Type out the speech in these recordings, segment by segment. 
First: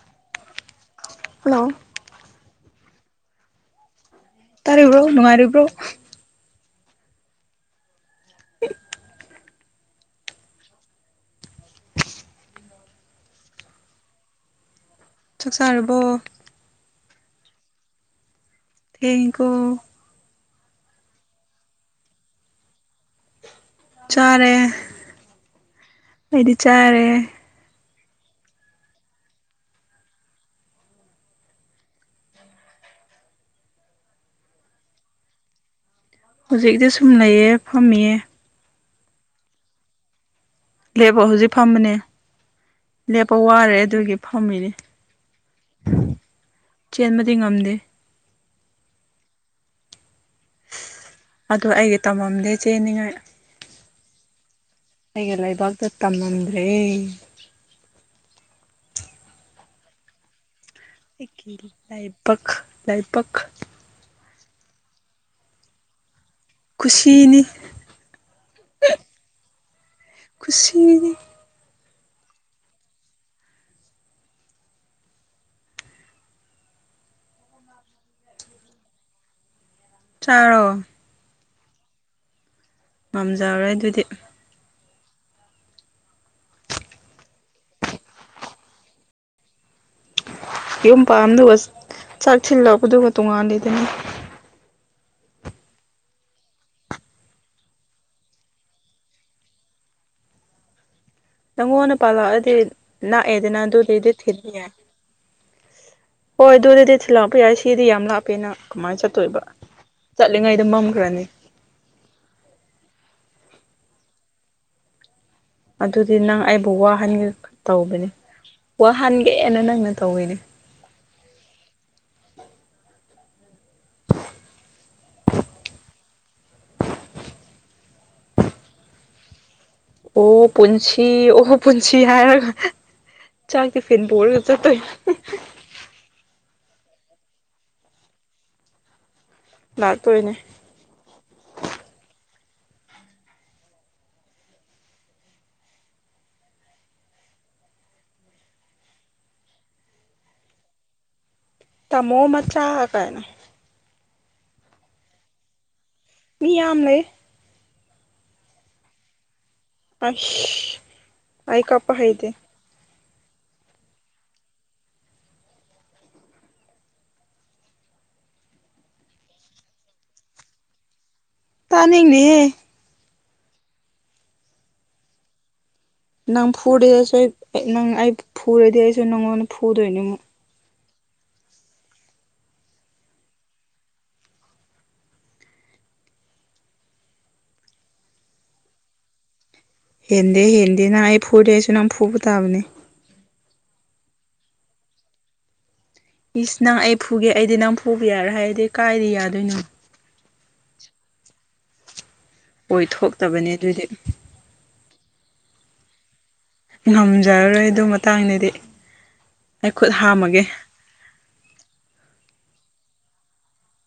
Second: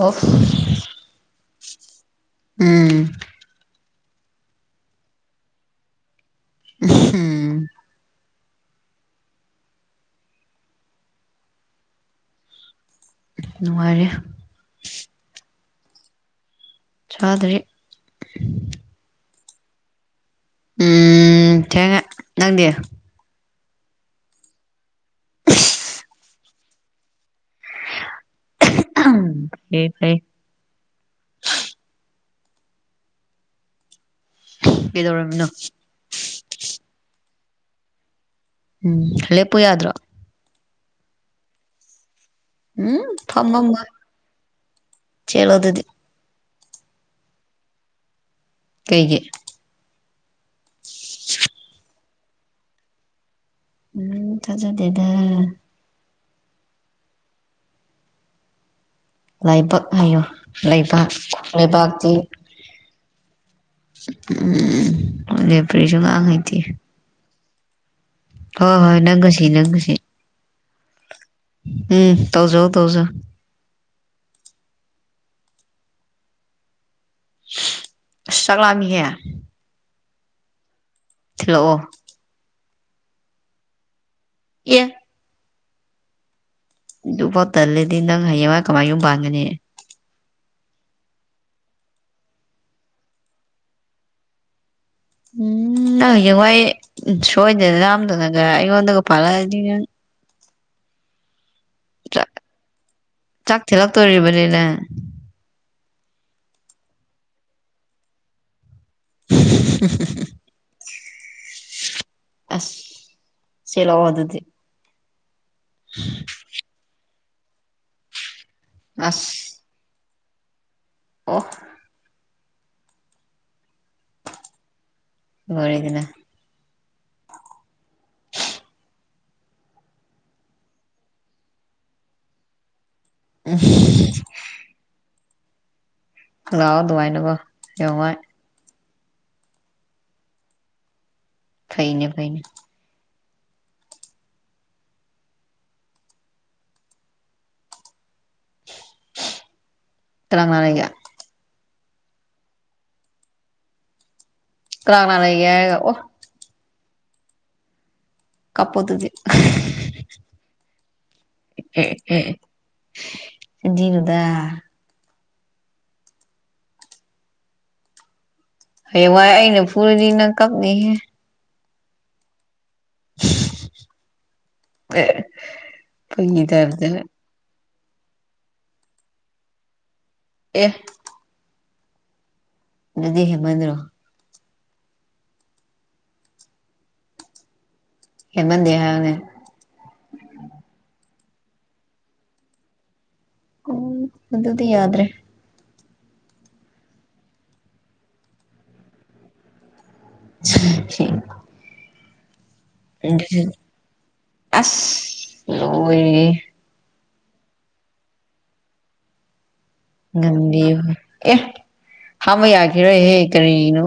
ꯑꯣ ꯍꯂꯣ ꯎꯝ ꯇꯥꯔꯔꯤꯕ꯭ꯔꯣ ꯅꯨꯡꯉꯥꯏꯔꯤꯕ꯭ꯔꯣ ꯎꯝ ꯎ ꯅꯨꯡꯉꯥꯏꯔꯦ ꯁꯥꯔꯔꯕꯣ ꯆ ꯑꯗꯨꯔꯤ ꯇꯀ ꯎꯝ ꯊꯦꯡꯉ ꯅꯪꯗꯤ ꯆꯔꯦ ꯑꯩꯗꯤ ꯆꯥꯔꯦ ꯐ ꯐ ꯀꯩꯗꯧꯔꯝꯃꯤꯅꯣ ꯍꯧꯖꯤꯛꯇꯗꯤ ꯁꯨꯝ ꯂꯩꯩꯌꯦ ꯐꯝꯃꯤꯌꯦ ꯎꯝ ꯂꯦꯞꯄꯨ ꯌꯥꯗ꯭ꯔꯣ ꯂꯦꯕꯣ ꯍꯧꯖꯤꯛ ꯐꯝꯕꯅꯦ ꯎꯝ ꯂꯦꯞꯄ ꯋꯥꯔꯦ ꯐꯝꯃꯝꯕꯣꯏ ꯑꯗꯨꯒꯤ ꯐꯝꯃꯤꯅꯦ ꯆꯦꯜꯂꯣ ꯑꯗꯨꯗꯤ ꯆꯦꯟꯕꯗꯤ ꯉꯝꯗꯦ ꯀꯩꯒꯤ ꯑꯗꯨ ꯑꯩꯒꯤ ꯇꯝꯃꯝꯗꯤ ꯆꯦꯅꯤꯡꯉꯥꯏ ꯎꯝ ꯆꯖꯗꯦꯗ ꯇꯝꯃꯝꯗ꯭ꯔꯦ ꯂꯥꯏꯕꯛ ꯍꯥꯏꯌꯨ ꯂꯩꯕꯥꯛ ꯂꯩꯕꯥꯛꯁꯤ ꯂꯥꯏꯕꯛ ꯂꯥꯏꯕꯛ ꯎꯝ ꯑꯣ ꯐꯔꯤꯁꯨꯉ ꯈꯨꯨꯁꯤꯅꯤ ꯍꯣꯏ ꯍꯣꯏ ꯅꯪꯒꯁꯤ ꯅꯪꯉꯁꯤ ꯈꯨꯁꯤ ꯎꯝ ꯇꯧꯖꯣ ꯇꯧꯖꯣ ꯆꯒꯂꯃꯤꯍꯦ ꯆꯂꯣ ꯈꯂꯑꯣ ꯉꯝꯖꯔꯔꯦ ꯑꯗꯨꯗꯤ ꯌꯦ ꯑꯗꯨ ꯄꯥꯎ ꯇꯜꯂꯗꯤ ꯅꯪ ꯍꯌꯦꯡꯋꯥ ꯀꯃꯥꯏ ꯌꯨꯝ ꯄꯥꯟꯒꯅꯤ ꯌꯨꯝ ꯄꯥꯝꯗꯨꯒ ꯆꯥꯛꯁꯤꯤꯜꯂꯛꯄꯗꯨꯒ ꯇꯣꯉꯥꯟꯜꯂꯤꯗꯅꯤ [unintelligible] ꯎꯝ ꯅꯪ ꯍꯌꯦꯡꯋꯥꯏ ꯁꯣꯏꯗꯅ ꯌꯥꯝꯝꯗꯅꯒ ꯑꯩꯉꯣꯟꯗꯒ ꯄꯥꯜꯂꯛꯑꯗꯤ ꯅꯪ ꯅꯪꯉꯣꯟꯗ ꯆꯥꯛ ꯄꯥꯜꯂꯛꯑꯗꯤ ꯂꯥꯛꯑꯦꯗꯅ ꯆꯥꯛ ꯑꯗꯨꯗꯗꯤ ꯊꯤꯜꯂꯛꯇꯣꯔꯤꯕꯅꯤ ꯊꯤꯟꯑꯦ ꯅꯪ ꯍꯣꯏ ꯑꯗꯨꯗꯗꯤ ꯊꯤꯜ ꯂꯥꯛꯄ ꯌꯥꯏ ꯁꯤꯗꯤ ꯌꯥꯝ ꯂꯥꯞꯄꯦꯅ ꯀꯃꯥꯏꯅ ꯆꯠꯇꯣꯏꯕ ꯆꯠꯂꯤꯉꯩꯗ ꯃ ꯅꯤ ꯑꯁ ꯆꯂ ꯋꯥ ꯑꯗꯨꯗꯤ ꯑꯗꯨꯗꯤ ꯅꯪ ꯑꯩꯕꯨ ꯋꯥꯍꯟꯒꯦ ꯇꯧꯕꯅꯦ ꯑꯁ ꯋꯥꯍꯟꯒꯦꯅ ꯅꯪꯅ ꯇꯧꯋꯏꯅꯦ ꯑꯣ ꯋꯥꯔꯤꯗꯅ ꯑꯣ ꯄꯨꯟꯁꯤ ꯑꯣ ꯄꯨꯟꯁꯤ ꯍꯥꯏꯔ ꯆꯥꯛꯗꯤ ꯐꯅ ꯣꯔꯒ ꯆ ꯇ ꯉ ꯉꯥꯎ ꯑꯗꯨꯉꯥꯏꯅꯀꯣ ꯌꯦꯉꯥꯏ ꯂꯥꯛꯇꯏꯅꯦ ꯐꯩꯅꯦ ꯐꯩꯅꯦ ꯇꯔꯅꯦꯀ ꯇꯥꯃꯣ ꯃꯆꯥ ꯀꯥꯏꯅ ꯀꯥꯅꯥ ꯂꯩꯒ ꯍꯦ ꯑꯣ ꯃꯤ ꯌꯥꯝꯝ ꯂꯩ ꯀꯄꯗꯨꯗꯤ ꯑ ꯑꯩ ꯀꯄ ꯍꯥꯏꯩꯗꯦ ꯖꯤꯔꯨꯗ ꯍꯌꯦ ꯋꯥ ꯑꯩꯅ ꯐꯨꯔꯤꯔꯤꯅ ꯀꯝꯅꯤ ꯍꯦ ꯇꯅꯤꯡꯅꯤ ꯑꯦ ꯐꯥꯒꯤ ꯅꯪ ꯇꯥꯏꯞꯇ ꯐꯨꯗꯦꯗꯁꯨ ꯅꯪ ꯑꯩ ꯐꯨꯔꯗꯤ ꯑꯩꯁꯨ ꯅꯉꯣꯟꯗ ꯐꯨꯗꯣꯏꯅꯦ ꯑꯃꯨꯛ ꯇ ꯑꯗꯨꯗꯤ ꯍꯦ ꯃꯗ꯭ꯔꯣ ꯍꯃꯟꯗꯦ ꯌꯥꯅꯦ ꯍꯦꯟꯗꯦ ꯍꯦꯟꯗꯦ ꯅꯪ ꯑꯩ ꯐꯨꯗꯦ ꯑꯩꯁꯨ ꯅꯪ ꯐꯨꯕ ꯇꯥꯕꯅꯦ ꯎꯝ ꯑꯗꯨꯗꯤ ꯌꯥꯗ꯭ꯔꯦ ꯏꯁ ꯅꯪ ꯑꯩ ꯐꯨꯒꯦ ꯑꯩꯗꯤ ꯅꯪ ꯐꯨꯕ ꯌꯥꯔꯦ ꯍꯥꯏꯗꯤ ꯀꯥꯏꯗꯤ ꯌꯥꯗꯣꯏꯅꯣ [unintelligible] ꯑꯣꯏꯊꯣꯛꯇꯕꯅꯦ ꯑꯗꯨꯗꯤ ꯑꯁ ꯂ ꯉꯝꯖꯔꯔꯣꯏ ꯑꯗꯨ ꯃꯇꯥꯡꯗꯗꯤ ꯑꯩ ꯈꯨꯠ ꯍꯥꯝꯃꯒꯦ ꯉꯟꯗꯤ ꯑꯦ ꯍꯥꯃ ꯌꯥꯈꯤꯔꯣꯏꯍꯦ ꯀꯔꯤꯅꯣ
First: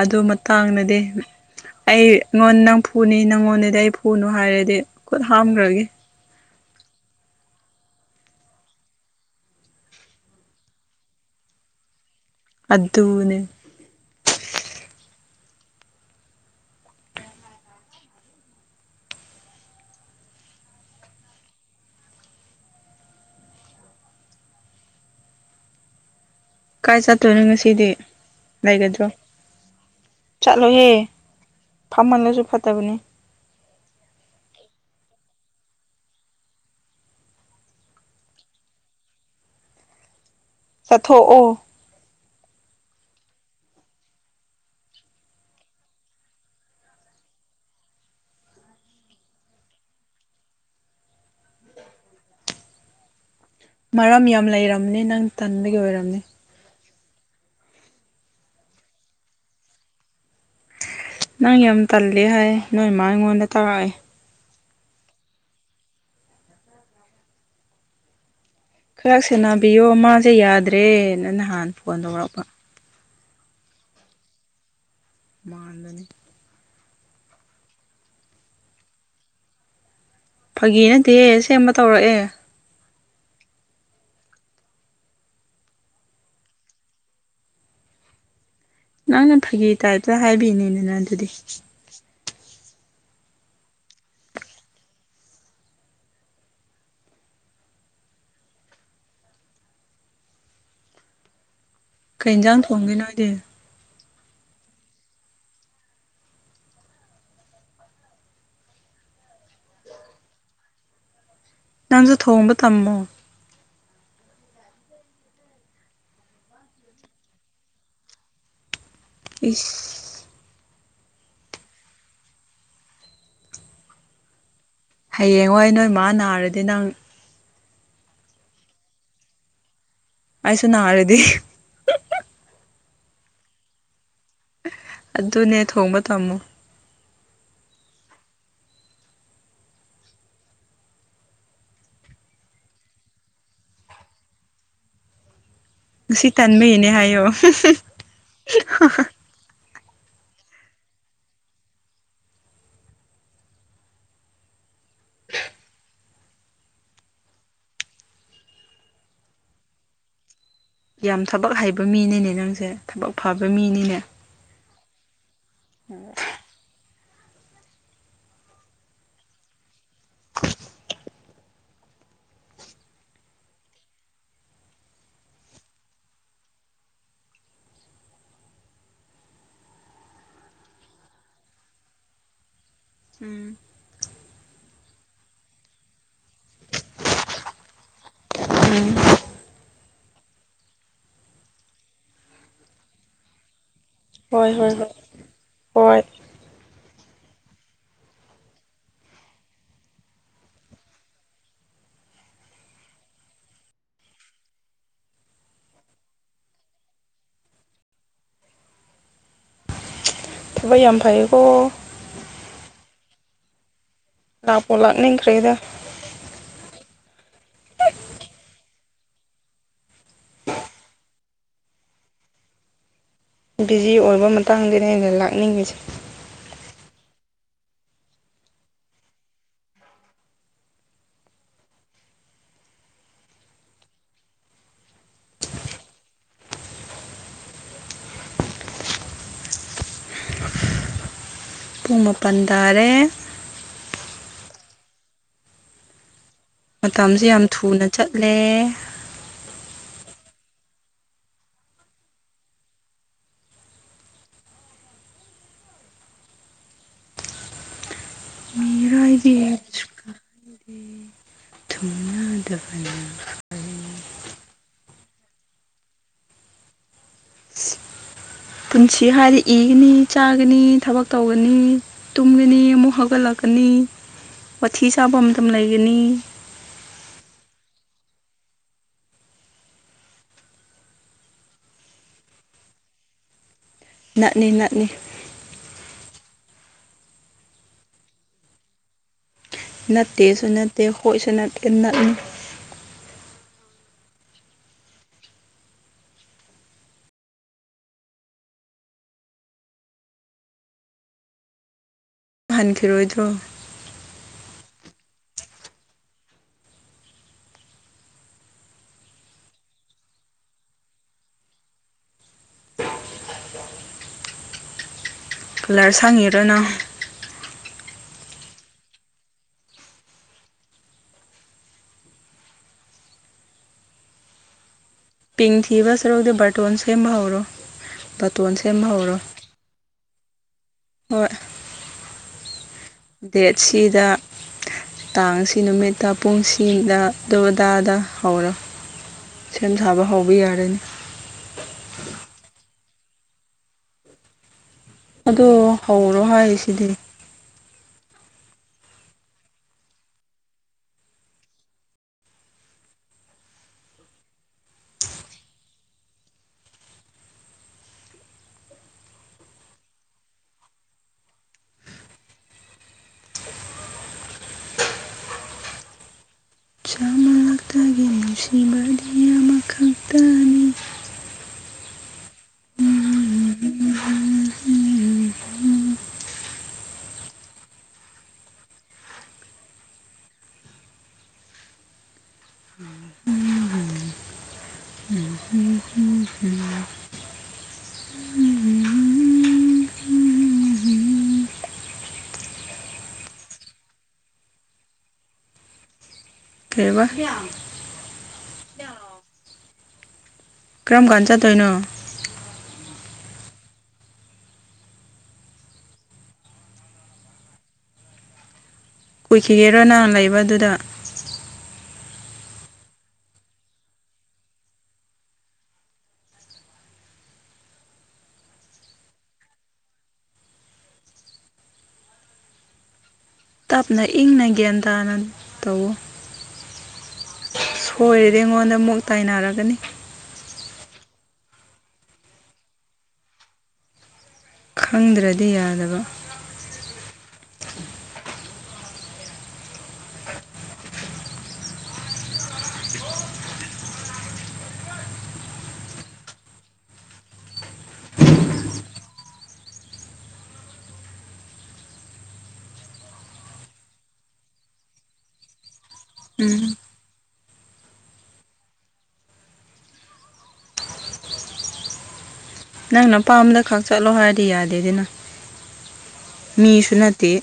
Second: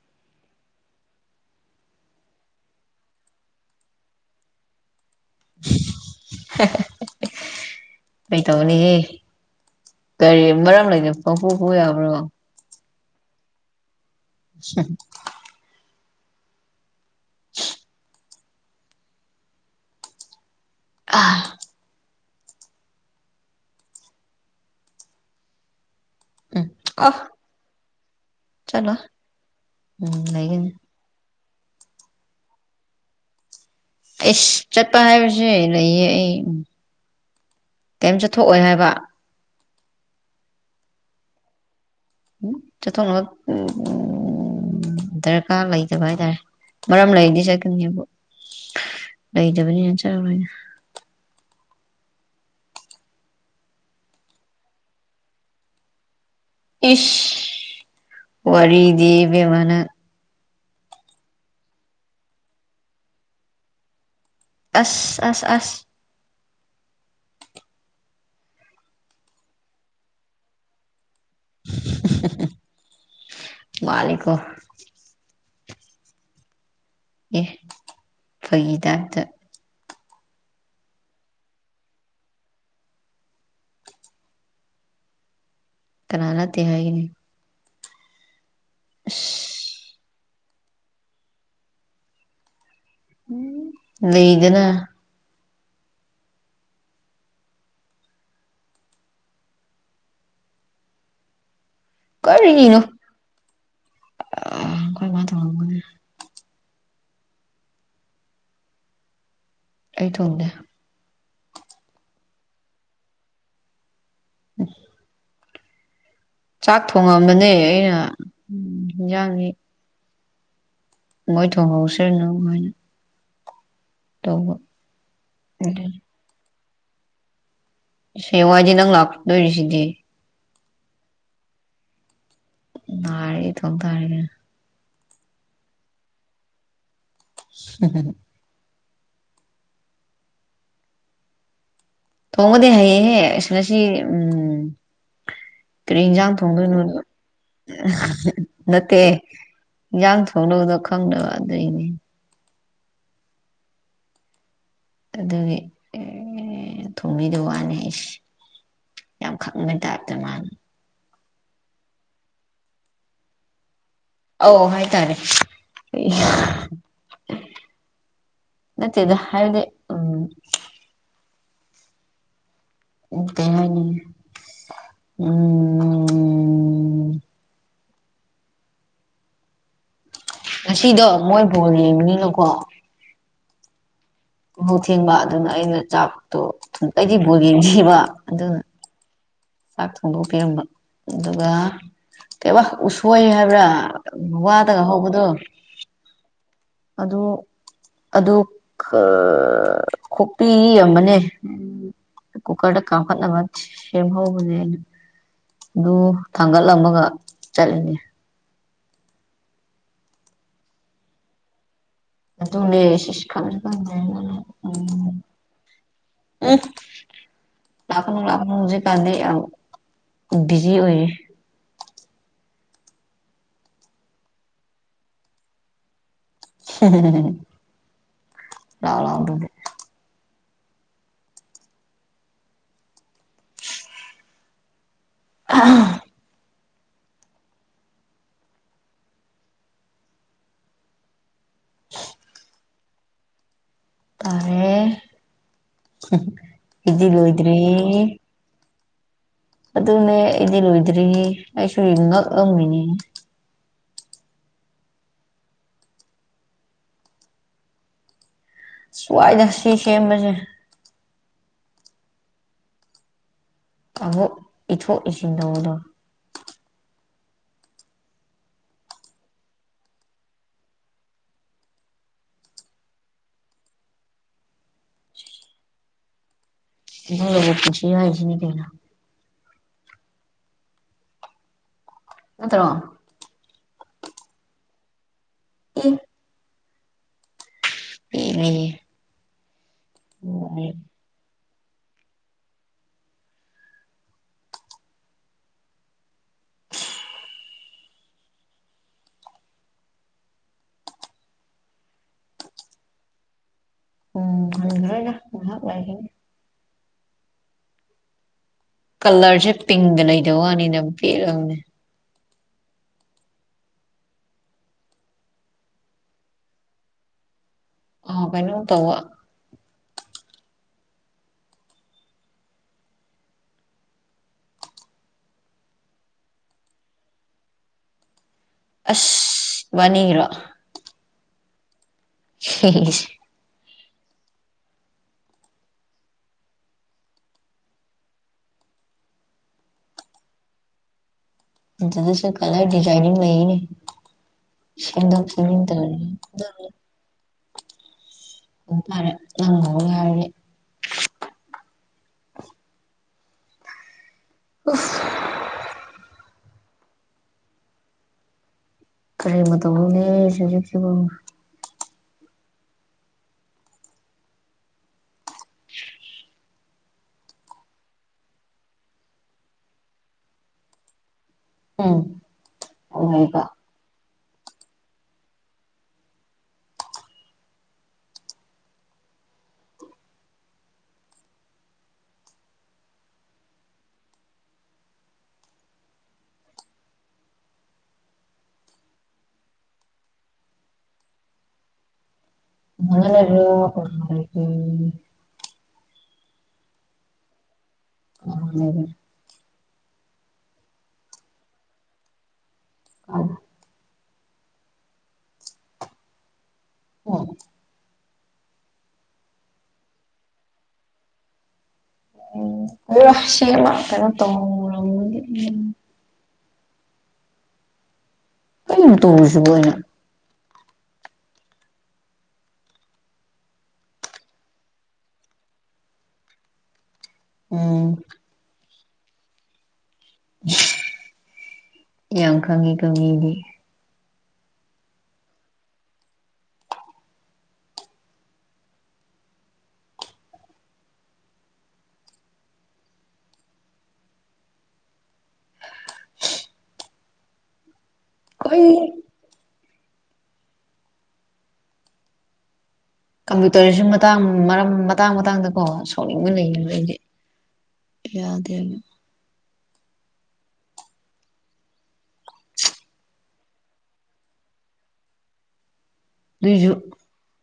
ꯑꯗꯨ ꯃꯇꯥꯡꯅꯗꯤ ꯑꯩꯉꯣꯟꯗ ꯅꯪ ꯐꯨꯅꯤ ꯅꯪꯉꯣꯟꯗꯗꯤ ꯑꯩ ꯐꯨꯅꯨ ꯍꯥꯏꯔꯗꯤ ꯈꯨꯠ ꯍꯥꯝꯈ꯭ꯔꯒꯦ [unintelligible] [unintelligible] ꯀꯩꯇꯧꯕꯅꯤꯍꯦ ꯀꯔꯤ ꯃꯔꯝ ꯂꯩꯅꯅ ꯄꯄꯨꯄꯨ ꯌꯥꯕ꯭ꯔꯣ ꯃꯗꯅ [unintelligible] ꯑꯥ ꯎꯝ ꯀꯥꯏ ꯑ ꯆꯠꯇꯣꯏꯅꯣ ꯉꯁꯤꯗꯤ ꯆꯠꯂꯣꯏ ꯂꯩꯒꯗ꯭ꯔꯣ ꯎꯝ ꯂꯩꯒꯅꯤ ꯆꯠꯂꯣꯍꯦ ꯐꯝꯃꯜꯂꯁꯨ ꯐꯠꯇꯕꯅꯤ ꯏꯁꯁ ꯆꯠꯄ ꯍꯥꯏꯕꯁꯦ ꯂꯩꯌꯦ ꯑꯩ ꯀꯩꯝꯇꯊꯣꯛꯑꯣꯏ ꯍꯥꯏꯕ ꯆꯠꯊꯣꯛꯑꯣ ꯊꯅ ꯎ ꯎ ꯎꯝ ꯗꯔꯀꯥꯔ ꯂꯩꯇꯕ ꯍꯥꯏꯇꯥꯔꯦ ꯃꯔꯝ ꯂꯩꯔꯗꯤ ꯆꯠꯀꯅꯤꯕꯨ ꯂꯩꯇꯕꯅꯤꯅ ꯆꯠꯣꯏꯅ ꯃꯔꯝ ꯌꯥꯝ ꯂꯩꯔꯝꯅꯤ ꯅꯪ ꯇꯟꯕꯒꯤ ꯑꯣꯏꯔꯝꯅꯤ ꯏꯁ ꯋꯥꯔꯤꯗꯤꯦꯕꯕꯅ ꯅꯪ ꯌꯥꯝ ꯇꯜꯜꯂꯤ ꯍꯥꯏ ꯅꯣꯏ ꯏꯃ ꯑꯩꯉꯣꯟꯗ ꯇꯥꯛꯔꯛꯑꯦ ꯑꯁ ꯑꯁ ꯑꯁ ꯈꯔ ꯁꯦꯟꯅꯕꯤꯌꯣ ꯃꯥꯁꯦ ꯌꯥꯗ꯭ꯔꯦꯅ ꯅꯍꯥꯟ ꯐꯣꯟ ꯇꯧꯔꯛꯄ ꯃꯥꯅꯤꯀꯣ ꯃꯥꯗꯅꯤ ꯑꯦ ꯐꯒꯤꯗꯝꯇ ꯐꯥꯒꯤ ꯅꯠꯇꯦꯍ ꯁꯦꯝꯕ ꯇꯧꯔꯛꯑꯦ ꯀꯥꯅꯥꯗꯤ ꯍꯥꯏꯅꯦ ꯅꯪꯅ ꯐꯥꯒꯤ ꯇꯥꯏꯞꯇ ꯍꯥꯏꯕꯤꯅꯤꯗꯅ ꯑꯗꯨꯗꯤ ꯂꯩꯗꯅ ꯀꯩꯖꯥꯡ ꯊꯣꯡꯕꯤꯦꯅꯣꯗꯤ ꯑ ꯀꯣꯏ ꯃꯥ ꯊ ꯋꯥꯒꯅꯦ ꯑꯩ ꯊꯣꯡꯗꯦ ꯅꯪꯁꯨ ꯊꯣꯡꯕ ꯇꯝꯃꯣ [unintelligible] ꯆꯥꯛ ꯊꯣꯡꯉꯝꯕꯅꯦ ꯑꯩꯅ ꯎ ꯍꯟꯖꯥꯡꯅꯤ ꯏꯁ ꯃꯣꯏ ꯊꯍꯧꯁꯦꯅꯅꯨꯡ ꯍꯥꯏꯣꯏꯅ ꯇꯧꯕꯥ ꯍꯌꯦꯡ ꯍꯣꯏ ꯅꯣꯏ ꯃꯥ ꯅꯥꯔꯗꯤ ꯅꯪ ꯁꯦꯋꯥꯖꯤ ꯅꯪ ꯂꯥꯛꯗ ꯁꯤꯗꯤ ꯑꯩꯁꯨꯅꯔꯦꯗꯤ ꯅꯥꯔꯦ ꯑꯩ ꯏꯇꯣꯝ ꯇꯥꯔꯦ ꯑꯗꯨꯅꯦ ꯊꯣꯡꯕ ꯇꯝꯃꯨ [unintelligible] ꯊꯣꯡꯕꯗꯤ ꯍꯩ ꯌꯦ ꯑꯁ ꯉꯁꯤꯎꯝ ꯀꯔꯤ ꯉꯁꯤ ꯏꯟꯁꯥꯡ ꯊꯣꯡꯗꯣꯏꯅꯣ ꯇꯟꯕꯒꯤꯅꯦ ꯍꯥꯏꯌꯣ ꯅꯠꯇꯦ ꯏꯟꯁꯥꯡ ꯊꯣꯡꯅꯕ ꯗꯣ ꯈꯪꯗꯕ ꯑꯗꯨꯩꯅꯦ ꯑꯗꯨꯒꯤ ꯑꯦ ꯊꯣꯡꯕꯤꯗ ꯋꯥꯅꯤ ꯑꯩꯁ ꯌꯥꯝ ꯈꯪꯉꯩ ꯇꯥꯏꯞꯇ ꯃꯥꯅꯤ ꯌꯥꯝ ꯊꯕꯛ ꯍꯩꯕ ꯃꯤꯅꯤꯅꯦ ꯅꯪꯁꯦ ꯊꯕꯛ ꯐꯕ ꯃꯤꯅꯤꯅꯦ ꯑꯣ ꯍꯥꯏꯇꯥꯔꯦ ꯅꯠꯇꯦꯗ ꯍꯥꯏꯗꯤ ꯎꯝ ꯎ ꯀꯅꯤ ꯎꯝ ꯉꯁꯤꯗꯣ ꯃꯣꯏ ꯕꯣꯜ ꯌꯦꯡꯕꯅꯤꯅꯀꯣ ꯎꯝ ꯉꯧ ꯊꯦꯡꯕ ꯑꯗꯨꯅ ꯑꯩꯅ ꯆꯥꯛꯇꯣꯨꯝ ꯑꯩꯗꯤ ꯕꯣ ꯌꯦꯡ ꯊꯕ ꯑꯗꯨꯅ ꯎꯝ ꯆꯥꯛ ꯊꯣꯡꯗꯣꯛꯄꯤꯔꯝꯕ ꯑꯗꯨꯒ ꯀꯩꯕ ꯎꯁꯣꯏ ꯍꯥꯏꯕ꯭ꯔꯥ ꯎ ꯍꯣꯏ ꯍꯣꯏ ꯋꯥꯗꯒ ꯍꯣꯏ ꯍꯧꯕꯗꯣ ꯍꯣꯏ ꯑꯗꯨ ꯑꯗꯨ ꯈꯣꯛꯄꯤ ꯑꯃꯅꯦ ꯀꯨꯀꯔ ꯀꯥꯄꯠꯅꯕ ꯁꯦꯕꯥꯎꯖꯅ ꯑꯗꯨ ꯊꯥꯡꯒꯠꯂꯝꯃꯒ ꯆꯠꯂꯤꯅꯦ ꯊꯕꯥꯥꯏ ꯌꯥꯝ ꯐꯥꯏꯀꯣ ꯑꯗꯨꯅꯦꯁꯤꯦꯁ ꯈꯂꯔ ꯀ ꯂꯥꯞꯄꯣꯂꯥꯛꯅ ꯀꯔꯤꯗ ꯂꯥꯛꯀꯅꯅꯨꯡ ꯂꯥꯛꯀꯅꯨ ꯍꯧꯖꯤꯛ ꯀꯥꯟꯗꯩ ꯕꯤꯖꯤ ꯑꯣꯏ ꯕꯤꯖꯤ ꯑꯣꯏꯕ ꯃꯇꯥꯡꯗꯅꯦ ꯑꯩꯅ ꯂꯥꯛꯅꯤꯡꯉꯤꯁꯦ ꯂꯔ ꯑ ꯄꯨꯡ ꯃꯥꯄꯜ ꯇꯥꯔꯦ ꯇꯔꯦ ꯃꯇꯝꯁꯨ ꯌꯥꯝ ꯊꯨꯅ ꯆꯠꯂꯦ ꯑꯗꯨꯅꯦ ꯑꯩꯗꯤ ꯂꯣꯏꯗ꯭ꯔꯤꯉ ꯑꯩꯁꯨ ꯉꯛꯑꯝꯃꯤꯅꯦ ꯃꯤꯔꯥꯏꯕꯤ ꯁ꯭ꯋꯥꯏꯗ ꯁꯤ ꯁꯦꯝꯕꯁꯦ ꯗ ꯐ ꯑꯕꯨ ꯏꯠꯊ ꯏꯁꯤꯤꯟ ꯇꯧꯕꯗ ꯄꯨꯟꯁꯤ ꯍꯥꯏꯗꯤ ꯏꯒꯅꯤ ꯆꯥꯒꯅꯤ ꯊꯕꯛ ꯇꯧꯒꯅꯤ ꯇꯨꯝꯒꯅꯤ ꯑꯃꯨꯛ ꯍꯧꯒꯠꯂꯛꯀꯅꯤ ꯃꯊꯤ ꯁꯥꯕ ꯑꯃꯇ ꯂꯩꯒꯅꯤ ꯁꯤ ꯄꯨꯁꯤ ꯍꯥꯏꯁꯤꯅꯤ ꯀꯅ ꯅꯠꯇ꯭ꯔꯣ ꯅꯥꯅꯤ ꯅꯅꯥꯅꯤ [unintelligible] ꯍ ꯂꯩ ꯅꯠꯇꯦꯁꯨ ꯅꯠꯇꯦ ꯍꯣꯣꯏꯁꯨ ꯅ ꯅꯅꯤ ꯍꯟꯈꯤꯔꯣꯏꯗ꯭ꯔꯣ ꯎꯝ ꯍꯔꯣꯏꯅ ꯉꯍꯥꯛ ꯂꯒꯅꯤ ꯀꯂꯔꯁꯦ ꯄꯤꯡꯗ ꯂꯩꯗꯕ ꯋꯥꯅꯤꯅ ꯄꯦꯔꯅꯦ ꯀꯂꯔ ꯁꯥꯡꯉꯦꯔꯅ ꯑꯣ ꯀꯩꯅ ꯇꯋꯥ ꯄꯤꯡ ꯊꯤꯕ ꯁꯔꯨꯛꯇꯗꯤ ꯕꯥꯔꯇꯣꯟ ꯁꯦꯝꯕ ꯍꯧꯔꯣ ꯕꯥꯔꯇꯣꯟ ꯁꯦꯝꯕ ꯍꯧꯔꯣ ꯑꯁ ꯃꯥꯅꯤꯔꯣ ꯍꯣꯏ ꯍꯝ ꯗꯦꯠ ꯁꯤꯗ ꯇꯥꯡꯁꯤ ꯅꯨꯃꯤꯠꯇ ꯄꯨꯡꯁꯤꯗ ꯑꯗꯨꯗꯥꯗ ꯍꯧꯔꯣ ꯁꯦꯝ ꯁꯥꯕ ꯍꯧꯕ ꯌꯥꯔꯅꯤ ꯑꯗꯨ ꯑꯗꯨꯁꯨ ꯀꯂꯔ ꯗꯤꯖꯥꯏꯅꯤꯡ ꯂꯩꯅꯦ ꯍ ꯐ ꯑꯗꯣ ꯇꯔ ꯍꯧꯔꯣ ꯍꯥꯏꯔꯤꯁꯤꯗꯤ ꯑ ꯐꯔꯦ ꯉꯉꯣ ꯌꯥꯕꯦ ꯎꯐ ꯀꯔꯤ ꯃꯇꯧꯅꯦꯖꯤꯛ ꯆꯃꯔꯛꯇꯒꯤ ꯅꯨꯡꯁꯤꯕꯗꯤ ꯑꯃꯈꯛꯇꯅꯤ ꯎꯝ ꯑꯀ ꯑꯅꯦꯔ ꯇꯔ ꯀꯩꯕ ꯑꯉ ꯀ꯭ꯔꯝ ꯈꯟ ꯆ ꯇꯣꯏꯅꯣ ꯑ ꯎꯝ ꯀꯨꯈꯤꯒꯦꯔꯣ ꯅꯍꯪ ꯂꯩꯕꯗꯨꯗ ꯎꯝꯁꯤ ꯃꯥ ꯀꯩꯅꯣ ꯇꯣꯡꯉ ꯀ ꯇꯨꯁꯕꯣꯩꯅ ꯇꯞꯅ ꯏꯪꯅ ꯒ꯭ꯌꯥꯟ ꯇꯥꯅ ꯇꯧꯋꫭ ꯎꯝ ꯁꯣꯏꯔꯗꯤ ꯑꯩꯉꯣꯟꯗ ꯃꯨꯛ ꯇꯥꯏꯅꯔꯛꯀꯅꯤ ꯌꯥꯝ ꯈꯪꯉꯤꯀꫭ ꯃꯤꯗꯤ ꯈꯪꯗ꯭ꯔꯥꯗꯤ ꯌꯥꯗꯕ ꯑꯏ [unintelligible] ꯀꯝꯄ꯭ꯌꯨꯇꯔꯁꯨ ꯃꯇꯥꯡ ꯃꯔꯝ ꯃꯇꯥꯡ ꯃꯇꯥꯡꯗꯀꯣ ꯁꯣꯛꯅꯤꯡꯕ ꯂꯩꯌꯦꯕ ꯎꯝ ꯑꯩꯗꯤ ꯌꯗꯦꯅ‌ꯦ ꯅꯪꯅ ꯑꯄꯥꯝꯕꯗ ꯈꯛ ꯆꯠꯂꯣ ꯍꯥꯏꯔꯗꯤ ꯌꯥꯗꯦꯗꯅꯥ ꯑꯗꯨꯏꯁꯨ ꯃꯤꯁꯨꯅꯠꯇ‌ꯦ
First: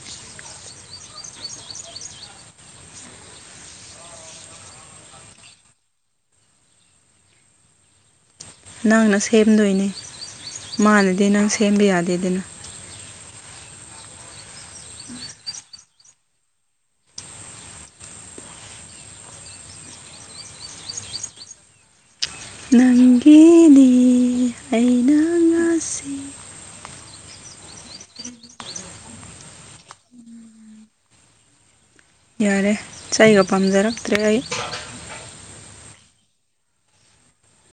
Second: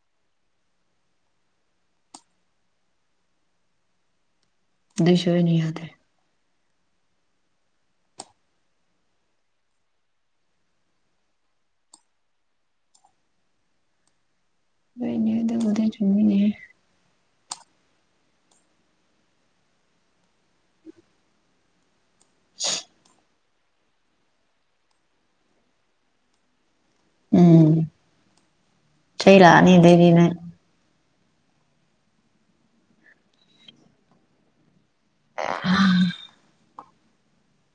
ꯑꯗꫭꯏꯁꯨ ꯑꯩꯅꯥ ꯌꯗ‌ꯦ ꯅꯪꯅ ꯁꯦꯝꯗꯣꯏꯅꯦ ꯃꯥꯅꯗꯤ ꯅꯪ ꯁꯦꯝꯕ ꯌꯥꯗꯦꯗꯅ ꯅꫭꯏꯅ‌ꯦꯗꯨꯕꯨꯗꯤ ꯆꯨꯝꯃꯤꯅ‌ꯦꯍ‌ꯦ [unintelligible] ꯅꯪꯒꯤꯅꯤ ꯑꯩꯅ ꯉꯁꯤ ꯎꯝ ꯆꯩꯩ ꯂꯥꯛꯑꯅꯤ‌ꯑꯗꯩꯗꯤ ꯅꯪ ꯆꯩꯒ ꯄꯥꯝꯖꯔꯛꯇ꯭ꯔꯦ ꯑꯩ ꯎꯝ [unintelligible]